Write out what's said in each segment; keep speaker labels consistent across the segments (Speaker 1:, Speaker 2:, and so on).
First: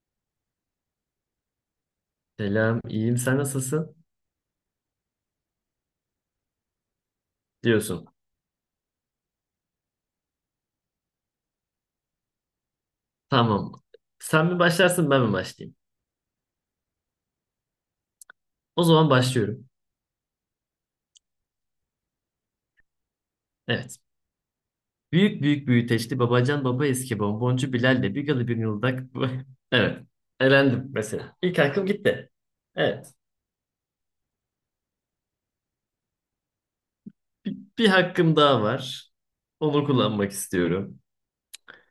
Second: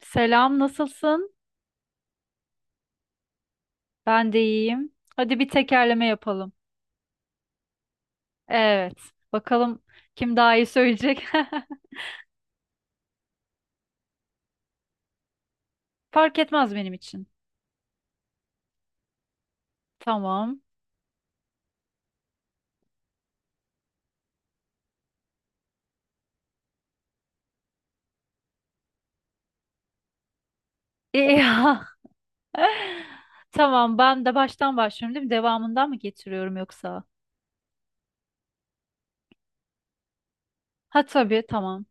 Speaker 1: Selam, nasılsın?
Speaker 2: Selam, iyiyim. Sen nasılsın?
Speaker 1: Ben de iyiyim. Hadi bir tekerleme yapalım.
Speaker 2: Diyorsun.
Speaker 1: Evet. Bakalım kim daha iyi söyleyecek.
Speaker 2: Tamam. Sen mi başlarsın, ben mi başlayayım?
Speaker 1: Fark etmez benim için.
Speaker 2: O zaman başlıyorum.
Speaker 1: Tamam.
Speaker 2: Evet. Büyük büyük büyüteçli babacan baba eski bonboncu Bilal'le bir galı bir yıldak. Evet. Elendim mesela.
Speaker 1: İyi.
Speaker 2: İlk hakkım gitti. Evet.
Speaker 1: Tamam, ben de baştan başlıyorum değil mi? Devamından mı getiriyorum yoksa?
Speaker 2: Bir hakkım daha var. Onu kullanmak istiyorum.
Speaker 1: Ha tabii, tamam.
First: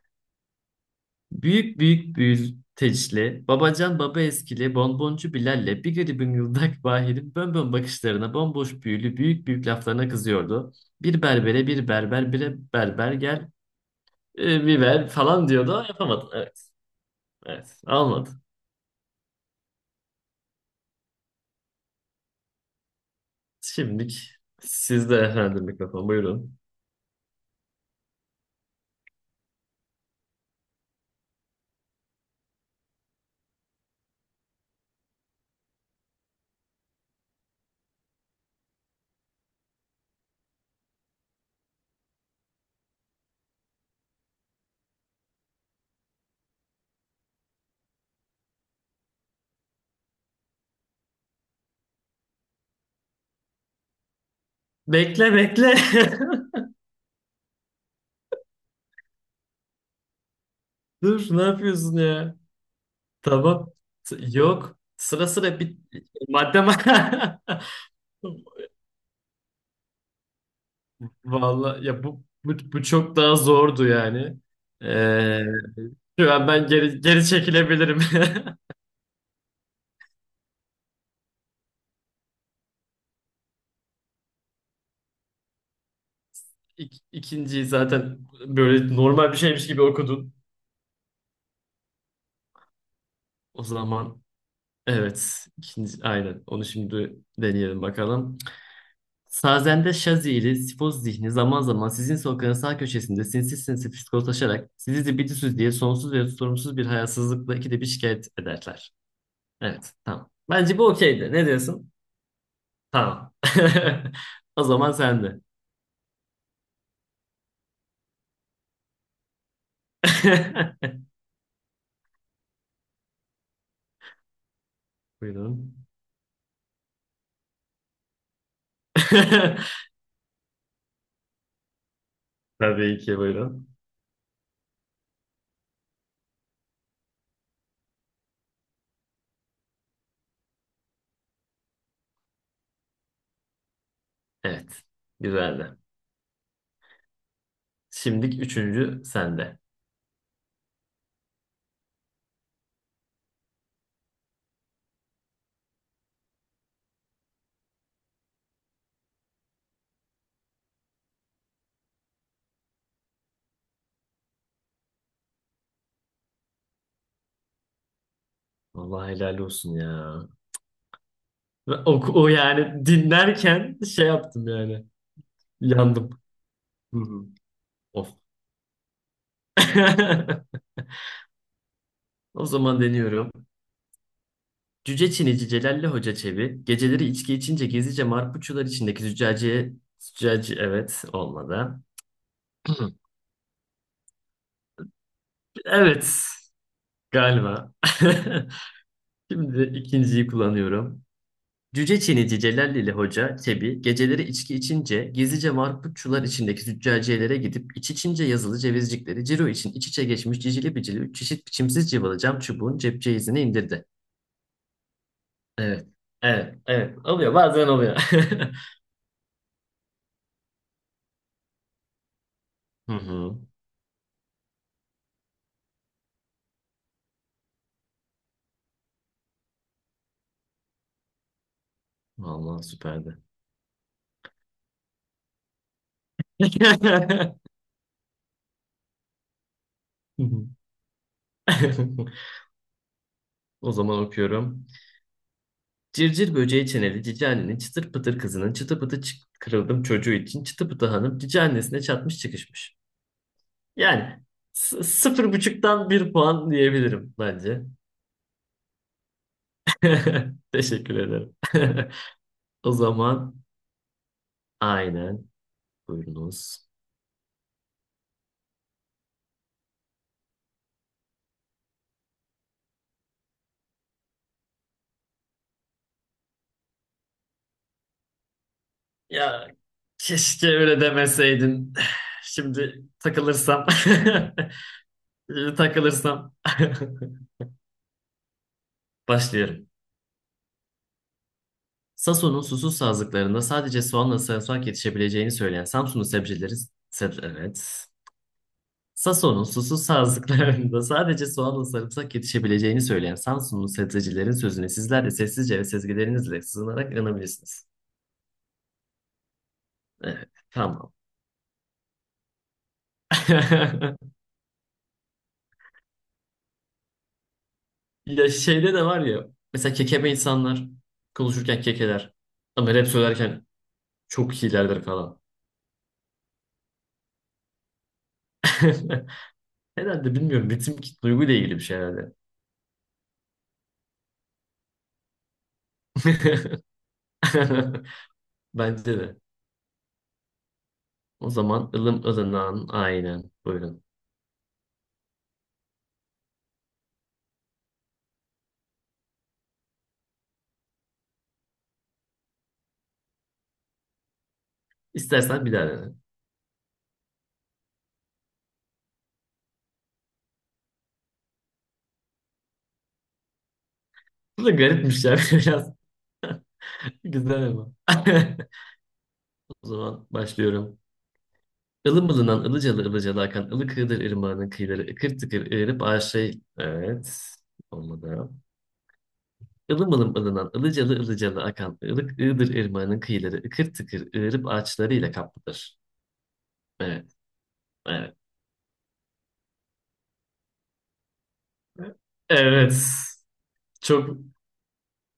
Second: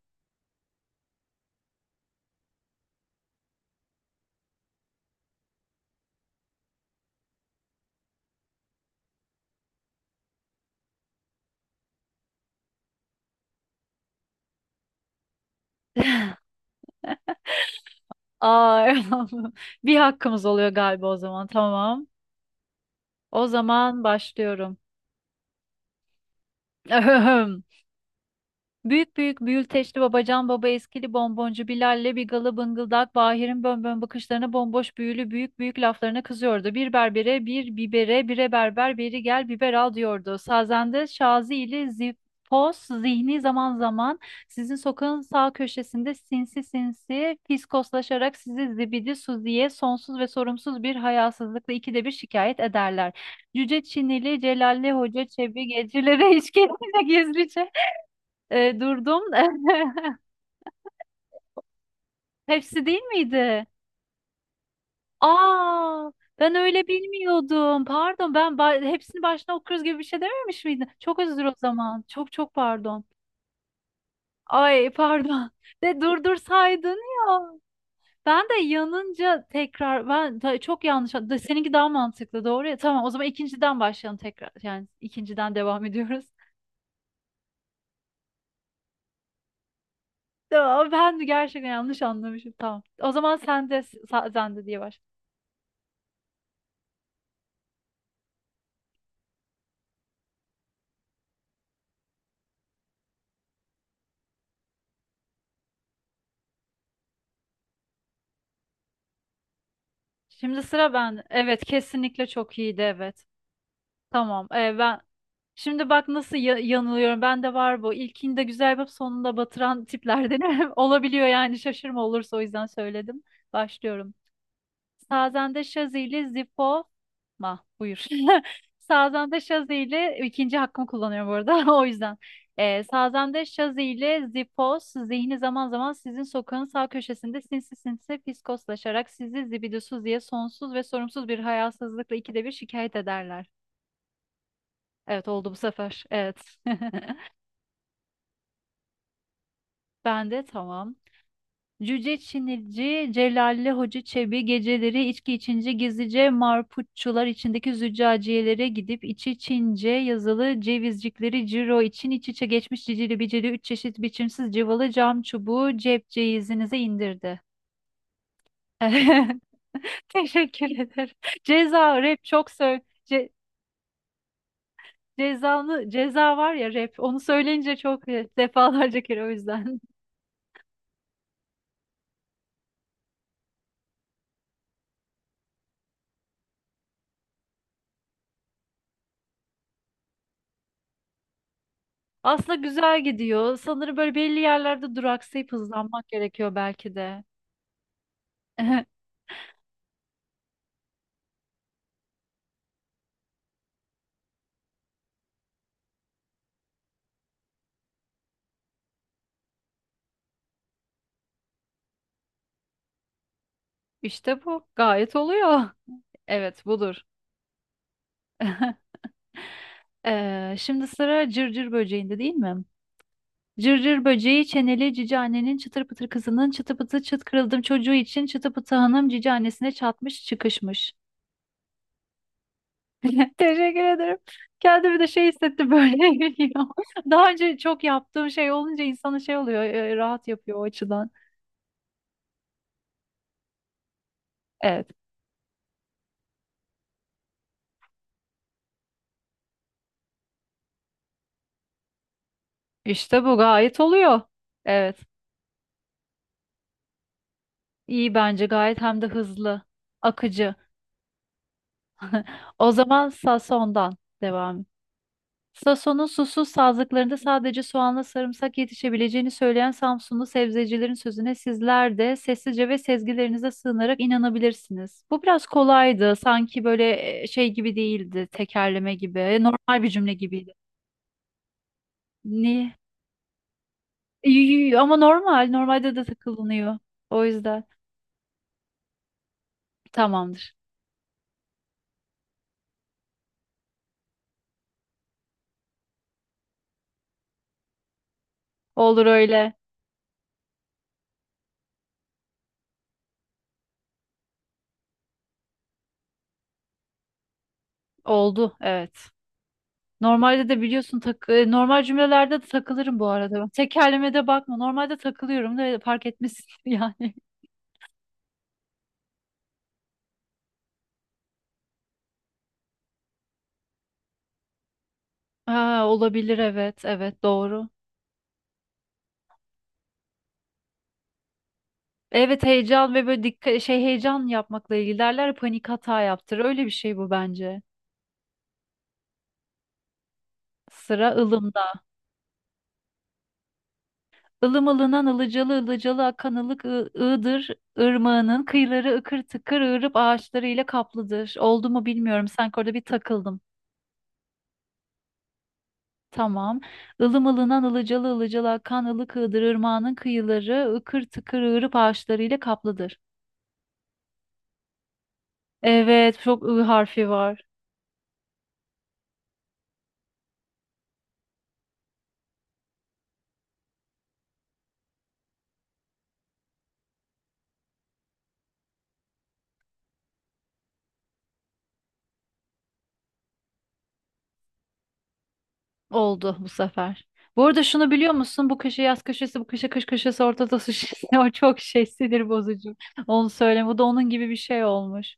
Speaker 2: Büyük büyük büyülteçli, babacan baba eskili, bonboncu Bilal'le bir garibim yıldak Bahir'in bönbön bakışlarına, bomboş büyülü büyük büyük laflarına kızıyordu. Bir berbere bir berber bire berber gel biber falan diyordu ama yapamadım. Evet, evet almadı.
Speaker 1: Aa, eyvallah. Bir hakkımız oluyor galiba o zaman. Tamam. O zaman
Speaker 2: Şimdilik
Speaker 1: başlıyorum.
Speaker 2: sizde efendim mikrofon buyurun.
Speaker 1: Büyük büyük büyülteçli babacan baba eskili bonboncu Bilal'le bir galı bıngıldak Bahir'in bönbön bakışlarına bomboş büyülü büyük büyük laflarına kızıyordu. Bir berbere bir bibere bire berber beri gel biber al diyordu. Sazende Şazi ile Zipos zihni zaman zaman sizin sokağın sağ köşesinde sinsi sinsi fiskoslaşarak sizi zibidi suziye sonsuz ve sorumsuz bir hayasızlıkla ikide bir şikayet ederler. Cüce Çinili Celalli Hoca
Speaker 2: Bekle
Speaker 1: Çebi
Speaker 2: bekle.
Speaker 1: gecilere içki gizlice durdum.
Speaker 2: Dur ne yapıyorsun ya?
Speaker 1: Hepsi değil miydi?
Speaker 2: Tamam. Yok. Sıra sıra bir
Speaker 1: Aa, ben
Speaker 2: madde.
Speaker 1: öyle bilmiyordum. Pardon, hepsini baştan okuyoruz gibi bir şey dememiş miydin? Çok özür o
Speaker 2: Vallahi
Speaker 1: zaman.
Speaker 2: ya bu,
Speaker 1: Çok çok
Speaker 2: bu bu
Speaker 1: pardon.
Speaker 2: çok daha zordu yani.
Speaker 1: Ay
Speaker 2: Ee,
Speaker 1: pardon. De
Speaker 2: Şu an ben
Speaker 1: durdursaydın
Speaker 2: geri geri
Speaker 1: ya.
Speaker 2: çekilebilirim.
Speaker 1: Ben de yanınca tekrar çok yanlış. Seninki daha mantıklı doğru ya. Tamam o zaman ikinciden başlayalım tekrar. Yani ikinciden devam ediyoruz.
Speaker 2: İkinciyi zaten böyle normal bir şeymiş gibi okudun.
Speaker 1: Tamam, ben de gerçekten yanlış anlamışım. Tamam. O zaman
Speaker 2: O
Speaker 1: sen de
Speaker 2: zaman
Speaker 1: sen de diye başla.
Speaker 2: evet ikinci aynen onu şimdi deneyelim bakalım. Sazende Şazili, Sifoz zihni zaman zaman sizin sokağın sağ köşesinde sinsi sinsi psikoslaşarak sizi zibidüsüz diye sonsuz ve sorumsuz bir hayasızlıkla ikide bir şikayet ederler. Evet, tamam.
Speaker 1: Şimdi
Speaker 2: Bence bu
Speaker 1: sıra ben.
Speaker 2: okeydi. Ne
Speaker 1: Evet,
Speaker 2: diyorsun?
Speaker 1: kesinlikle çok iyiydi evet.
Speaker 2: Tamam.
Speaker 1: Tamam.
Speaker 2: O zaman
Speaker 1: Ben
Speaker 2: sen de.
Speaker 1: şimdi bak nasıl yanılıyorum. Ben de var bu. İlkinde güzel yapıp sonunda batıran tiplerden olabiliyor yani şaşırma olursa o yüzden söyledim. Başlıyorum. Sazende
Speaker 2: Buyurun.
Speaker 1: Şazi ile Zippo ma buyur. Sazende Şazi ikinci hakkımı kullanıyorum bu arada o yüzden.
Speaker 2: Tabii ki
Speaker 1: Sazende
Speaker 2: buyurun.
Speaker 1: Şazi Zipos zihni zaman zaman sizin sokağın sağ köşesinde sinsi sinsi fiskoslaşarak sizi zibidusuz diye sonsuz ve sorumsuz bir hayasızlıkla ikide bir şikayet ederler.
Speaker 2: Evet.
Speaker 1: Evet oldu bu
Speaker 2: Güzeldi.
Speaker 1: sefer. Evet.
Speaker 2: Şimdi üçüncü sende.
Speaker 1: Ben de tamam. Cüce Çinici, Celalli Hoca Çebi geceleri içki içince gizlice marputçular içindeki züccaciyelere gidip içi Çince yazılı cevizcikleri ciro için iç içe geçmiş cicili bicili üç çeşit biçimsiz cıvalı cam çubuğu cep ceyizinize indirdi.
Speaker 2: Vallahi helal olsun ya.
Speaker 1: Teşekkür ederim.
Speaker 2: Ve
Speaker 1: Ceza
Speaker 2: O,
Speaker 1: rap
Speaker 2: o
Speaker 1: çok söyle.
Speaker 2: yani
Speaker 1: Ce
Speaker 2: dinlerken şey yaptım yani.
Speaker 1: cezalı
Speaker 2: Yandım.
Speaker 1: ceza var ya rap.
Speaker 2: Hı
Speaker 1: Onu
Speaker 2: hı.
Speaker 1: söyleyince çok
Speaker 2: Of.
Speaker 1: defalarca kere o yüzden.
Speaker 2: O zaman deniyorum. Cüce Çinici Celalli Hoca Çebi geceleri içki içince gizlice marpuçular içindeki züccaciye züccaci evet olmadı.
Speaker 1: Aslında güzel gidiyor. Sanırım böyle belli yerlerde duraksayıp hızlanmak
Speaker 2: Evet
Speaker 1: gerekiyor belki de.
Speaker 2: galiba. Şimdi ikinciyi kullanıyorum. Cüce Çinici Celallili Hoca Çebi geceleri içki içince gizlice marputçular içindeki züccaciyelere gidip iç içince yazılı cevizcikleri ciro için iç içe geçmiş cicili bicili üç çeşit biçimsiz cıvalı cam çubuğun cepçe izini indirdi.
Speaker 1: İşte bu. Gayet oluyor.
Speaker 2: Evet. Evet.
Speaker 1: Evet, budur.
Speaker 2: Evet. Oluyor. Bazen oluyor.
Speaker 1: Şimdi sıra cırcır böceğinde değil mi?
Speaker 2: Hı hı.
Speaker 1: Cırcır böceği çeneli cici annenin çıtır pıtır kızının çıtı pıtı çıt kırıldım çocuğu için çıtı pıtı hanım cici annesine çatmış çıkışmış.
Speaker 2: Vallahi süperdi.
Speaker 1: Teşekkür ederim. Kendimi de şey hissettim böyle geliyor. Daha önce çok yaptığım şey olunca insanın şey oluyor rahat yapıyor o açıdan.
Speaker 2: O zaman okuyorum.
Speaker 1: Evet.
Speaker 2: Cırcır böceği çeneli cici annenin çıtır pıtır kızının çıtı pıtı kırıldım çocuğu için çıtı pıtı hanım cici annesine çatmış çıkışmış.
Speaker 1: İşte bu gayet
Speaker 2: Yani
Speaker 1: oluyor. Evet.
Speaker 2: sıfır buçuktan bir puan diyebilirim bence.
Speaker 1: İyi bence gayet hem de hızlı, akıcı.
Speaker 2: Teşekkür ederim.
Speaker 1: O
Speaker 2: O
Speaker 1: zaman
Speaker 2: zaman
Speaker 1: Sason'dan devam.
Speaker 2: aynen
Speaker 1: Sason'un susuz
Speaker 2: buyurunuz.
Speaker 1: sazlıklarında sadece soğanla sarımsak yetişebileceğini söyleyen Samsunlu sebzecilerin sözüne sizler de sessizce ve sezgilerinize sığınarak inanabilirsiniz. Bu biraz kolaydı. Sanki böyle şey gibi değildi, tekerleme gibi.
Speaker 2: Ya
Speaker 1: Normal bir cümle
Speaker 2: keşke
Speaker 1: gibiydi.
Speaker 2: öyle demeseydin.
Speaker 1: Ne?
Speaker 2: Şimdi takılırsam.
Speaker 1: Ama normal,
Speaker 2: Şimdi
Speaker 1: normalde de
Speaker 2: takılırsam.
Speaker 1: takılınıyor. O yüzden
Speaker 2: Başlıyorum.
Speaker 1: tamamdır.
Speaker 2: Sason'un susuz sazlıklarında sadece soğanla sarımsak yetişebileceğini söyleyen Samsunlu sebzecileri. Seb evet.
Speaker 1: Olur
Speaker 2: Sason'un
Speaker 1: öyle.
Speaker 2: susuz sazlıklarında sadece soğanla sarımsak yetişebileceğini söyleyen Samsunlu sebzecilerin sözüne sizler de sessizce ve sezgilerinizle sığınarak inanabilirsiniz.
Speaker 1: Oldu, evet.
Speaker 2: Evet,
Speaker 1: Normalde de
Speaker 2: tamam.
Speaker 1: biliyorsun normal cümlelerde de takılırım bu arada. Ben Tekerlemede bakma. Normalde takılıyorum da fark etmesin yani.
Speaker 2: Ya şeyde de var ya, mesela kekeme insanlar konuşurken kekeler ama rap söylerken çok iyilerdir falan.
Speaker 1: Aa, olabilir evet, evet doğru.
Speaker 2: Herhalde bilmiyorum, ritim duyguyla ilgili bir şey herhalde.
Speaker 1: Evet heyecan ve böyle dikkat şey heyecan yapmakla ilgili derler ya, panik hata yaptır. Öyle bir şey bu bence.
Speaker 2: Bence de.
Speaker 1: Sıra
Speaker 2: O
Speaker 1: ılımda.
Speaker 2: zaman ılım ılınan aynen. Buyurun.
Speaker 1: Ilım ılınan ılıcalı ılıcalı akan ılık ığdır. Irmağının kıyıları ıkır tıkır ığırıp ağaçlarıyla kaplıdır. Oldu mu bilmiyorum. Sanki orada bir takıldım.
Speaker 2: İstersen bir daha dene.
Speaker 1: Tamam. Ilım ılınan ılıcalı ılıcalı akan ılık ığdır ırmağının kıyıları ıkır tıkır ığırıp ağaçlarıyla kaplıdır.
Speaker 2: Bu da garipmiş ya biraz.
Speaker 1: Evet, çok ı harfi var.
Speaker 2: Güzel ama. O zaman başlıyorum. Ilım ılınan ılıcalı ılıcalı akan ılık ığdır ırmağının kıyıları ıkır tıkır ığırıp aşağı... Evet. Olmadı. Ilım ılınan ılıcalı ılıcalı akan ılık ığdır ırmağının kıyıları ıkır tıkır ığırıp ağaçlarıyla kaplıdır.
Speaker 1: Oldu bu sefer.
Speaker 2: Evet.
Speaker 1: Bu arada şunu biliyor
Speaker 2: Evet.
Speaker 1: musun? Bu köşe yaz köşesi, bu köşe kış köşesi, ortada su şişesi. O çok şey sinir bozucu.
Speaker 2: Evet.
Speaker 1: Onu söyleme. Bu da onun
Speaker 2: Çok
Speaker 1: gibi bir şey olmuş.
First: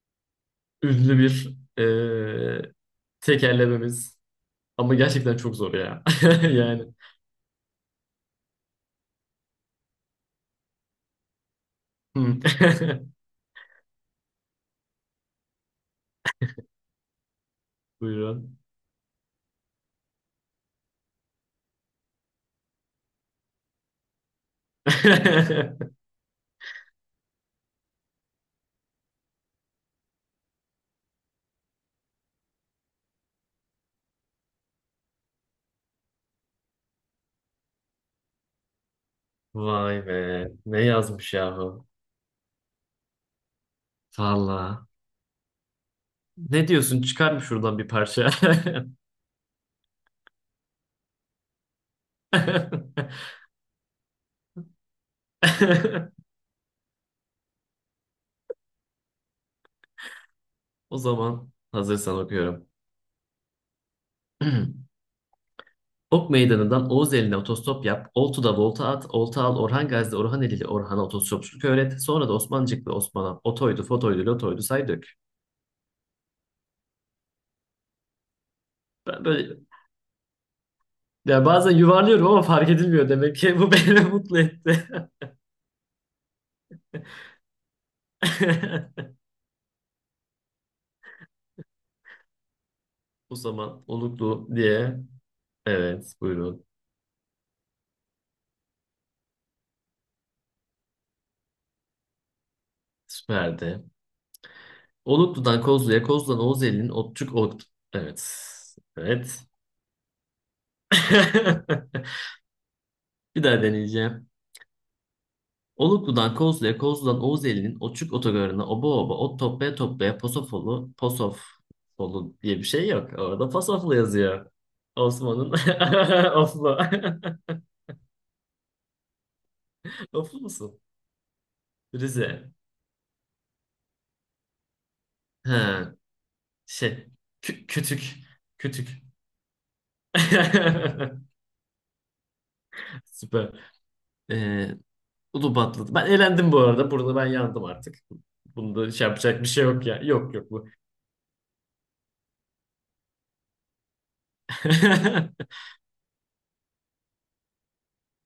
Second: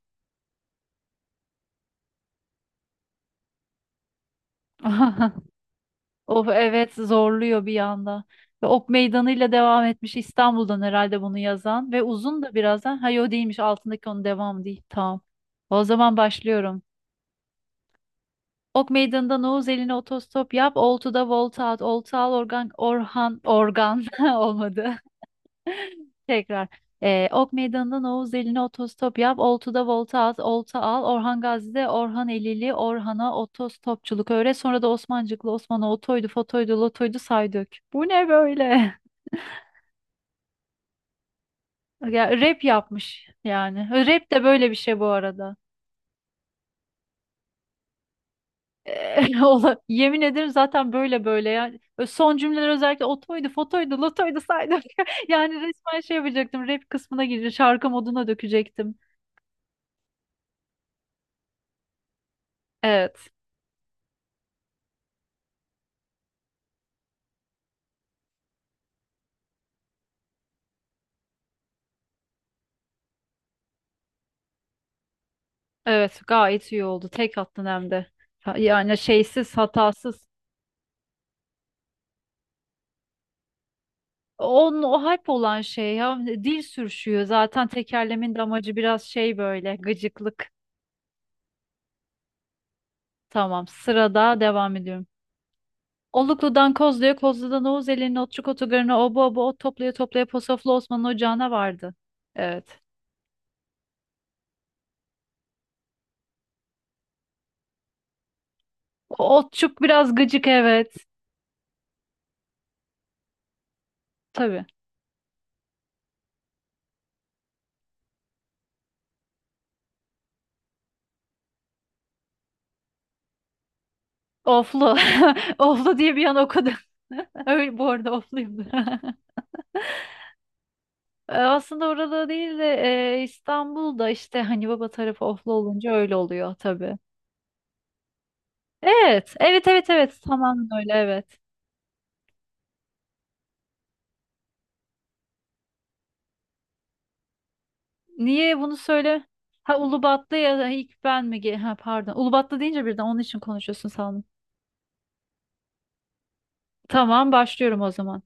Speaker 2: ünlü bir tekerlememiz. Ama gerçekten çok zor ya.
Speaker 1: Of
Speaker 2: Yani.
Speaker 1: evet zorluyor bir yanda. Ve Ok meydanıyla devam etmiş İstanbul'dan herhalde bunu yazan. Ve
Speaker 2: Hmm.
Speaker 1: uzun da birazdan. Hayır o değilmiş altındaki onun devamı değil. Tamam. O zaman başlıyorum.
Speaker 2: Buyurun.
Speaker 1: Ok meydanında Oğuz eline otostop yap. Oltu'da volta at. Oltu al organ, Orhan, organ olmadı. Tekrar. Ok Meydanı'ndan Oğuz Eli'ne otostop yap. Oltu'da volta at. Olta al. Orhan Gazi'de Orhan Elili. Orhan'a otostopçuluk öğret. Sonra da Osmancıklı Osman'a otoydu, fotoydu, lotoydu saydık. Bu ne böyle?
Speaker 2: Vay be. Ne yazmış yahu?
Speaker 1: Ya, rap yapmış yani. Rap de böyle bir
Speaker 2: Valla.
Speaker 1: şey bu arada.
Speaker 2: Ne diyorsun? Çıkar mı şuradan bir parça?
Speaker 1: Yemin ederim zaten böyle böyle yani. Son cümleler özellikle otoydu, fotoydu, lotoydu saydık. Yani resmen şey yapacaktım. Rap kısmına girecek. Şarkı moduna dökecektim.
Speaker 2: O zaman hazırsan okuyorum.
Speaker 1: Evet.
Speaker 2: Ok Meydanı'ndan Oğuz eline otostop yap, Oltu'da volta at, Olta al, Orhan Gazi'de Orhan Eli'li Orhan'a otostopçuluk öğret, sonra da Osmancıklı Osman'a otoydu, fotoydu, lotoydu say dök.
Speaker 1: Evet, gayet iyi oldu. Tek attın hem de. Yani
Speaker 2: Ben
Speaker 1: şeysiz,
Speaker 2: böyle
Speaker 1: hatasız.
Speaker 2: yani bazen yuvarlıyorum ama fark edilmiyor demek ki bu beni mutlu
Speaker 1: Onun
Speaker 2: etti.
Speaker 1: o hype olan şey ya dil sürüşüyor. Zaten tekerlemin de amacı biraz şey böyle gıcıklık.
Speaker 2: O
Speaker 1: Tamam,
Speaker 2: zaman
Speaker 1: sırada
Speaker 2: Oluklu
Speaker 1: devam
Speaker 2: diye.
Speaker 1: ediyorum.
Speaker 2: Evet, buyurun.
Speaker 1: Oluklu'dan Kozlu'ya, Kozlu'dan Oğuz Eli'nin Otçuk Otogarı'na, oba oba ot toplaya toplaya Posoflu Osman'ın ocağına vardı. Evet.
Speaker 2: Süperdi. Oluklu'dan Kozlu'ya, Kozlu'dan Oğuzeli'nin Otçuk Ot. Evet.
Speaker 1: O
Speaker 2: Evet.
Speaker 1: Otçuk biraz gıcık evet.
Speaker 2: Bir daha deneyeceğim.
Speaker 1: Tabii.
Speaker 2: Oluklu'dan Kozlu'ya, Kozlu'dan Oğuzeli'nin Otçuk Otogarı'na oba oba, ot toplaya toplaya Posofolu diye bir şey yok. Orada Posoflu yazıyor.
Speaker 1: Oflu.
Speaker 2: Osman'ın
Speaker 1: Oflu diye bir an okudum.
Speaker 2: Oflu.
Speaker 1: Öyle bu arada ofluyum.
Speaker 2: Oflu musun?
Speaker 1: Aslında orada
Speaker 2: Rize.
Speaker 1: değil de İstanbul'da işte hani baba tarafı oflu
Speaker 2: Ha,
Speaker 1: olunca öyle oluyor tabii.
Speaker 2: şey. Kütük. Kütük.
Speaker 1: Evet, evet, evet, evet. Tamamen öyle, evet.
Speaker 2: Süper. Ee, Ulubatlı. Ben elendim bu arada. Burada ben yandım artık.
Speaker 1: Niye bunu
Speaker 2: Bunda şey
Speaker 1: söyle?
Speaker 2: yapacak bir şey
Speaker 1: Ha
Speaker 2: yok ya. Yok
Speaker 1: Ulubatlı
Speaker 2: yok
Speaker 1: ya
Speaker 2: bu.
Speaker 1: da ilk ben mi? Ha pardon. Ulubatlı deyince birden onun için konuşuyorsun sandım. Tamam, başlıyorum o zaman.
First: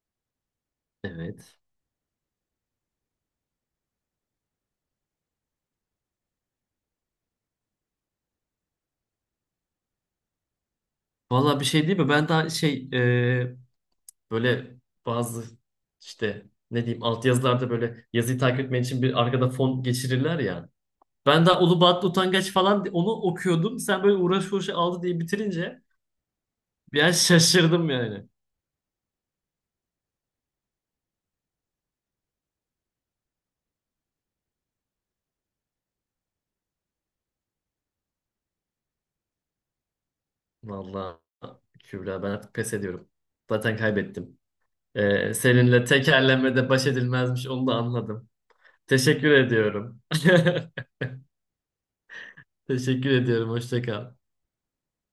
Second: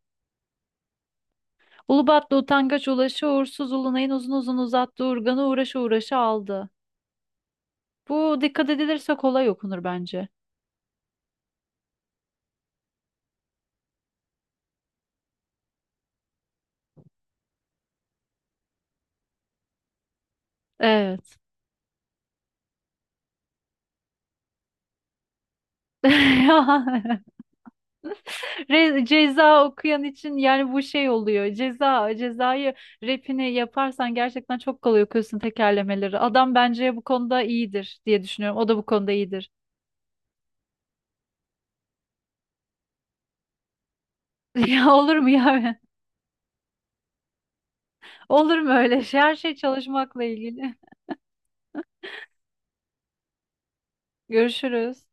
Speaker 2: Evet.
Speaker 1: Ulubatlı utangaç ulaşı uğursuz ulunayın uzun uzun uzattı urganı uğraşı uğraşı aldı. Bu dikkat edilirse kolay okunur bence.
Speaker 2: Valla bir şey değil mi? Ben daha şey e, böyle bazı işte ne diyeyim altyazılarda böyle yazıyı takip etmen için bir arkada fon geçirirler ya.
Speaker 1: Evet.
Speaker 2: Ben daha Ulubatlı Utangaç falan onu okuyordum. Sen böyle uğraş uğraş aldı diye bitirince biraz şaşırdım yani.
Speaker 1: Ceza okuyan için yani bu şey oluyor. Ceza, cezayı rapini yaparsan gerçekten çok kolay okuyorsun tekerlemeleri. Adam bence bu konuda iyidir diye düşünüyorum. O da bu konuda iyidir.
Speaker 2: Valla Kübra ben artık pes ediyorum. Zaten kaybettim.
Speaker 1: Ya olur mu ya?
Speaker 2: Seninle tekerlemede baş edilmezmiş onu da anladım.
Speaker 1: Olur mu öyle şey?
Speaker 2: Teşekkür
Speaker 1: Her şey
Speaker 2: ediyorum.
Speaker 1: çalışmakla ilgili.
Speaker 2: Teşekkür ediyorum. Hoşça kal.
Speaker 1: Görüşürüz.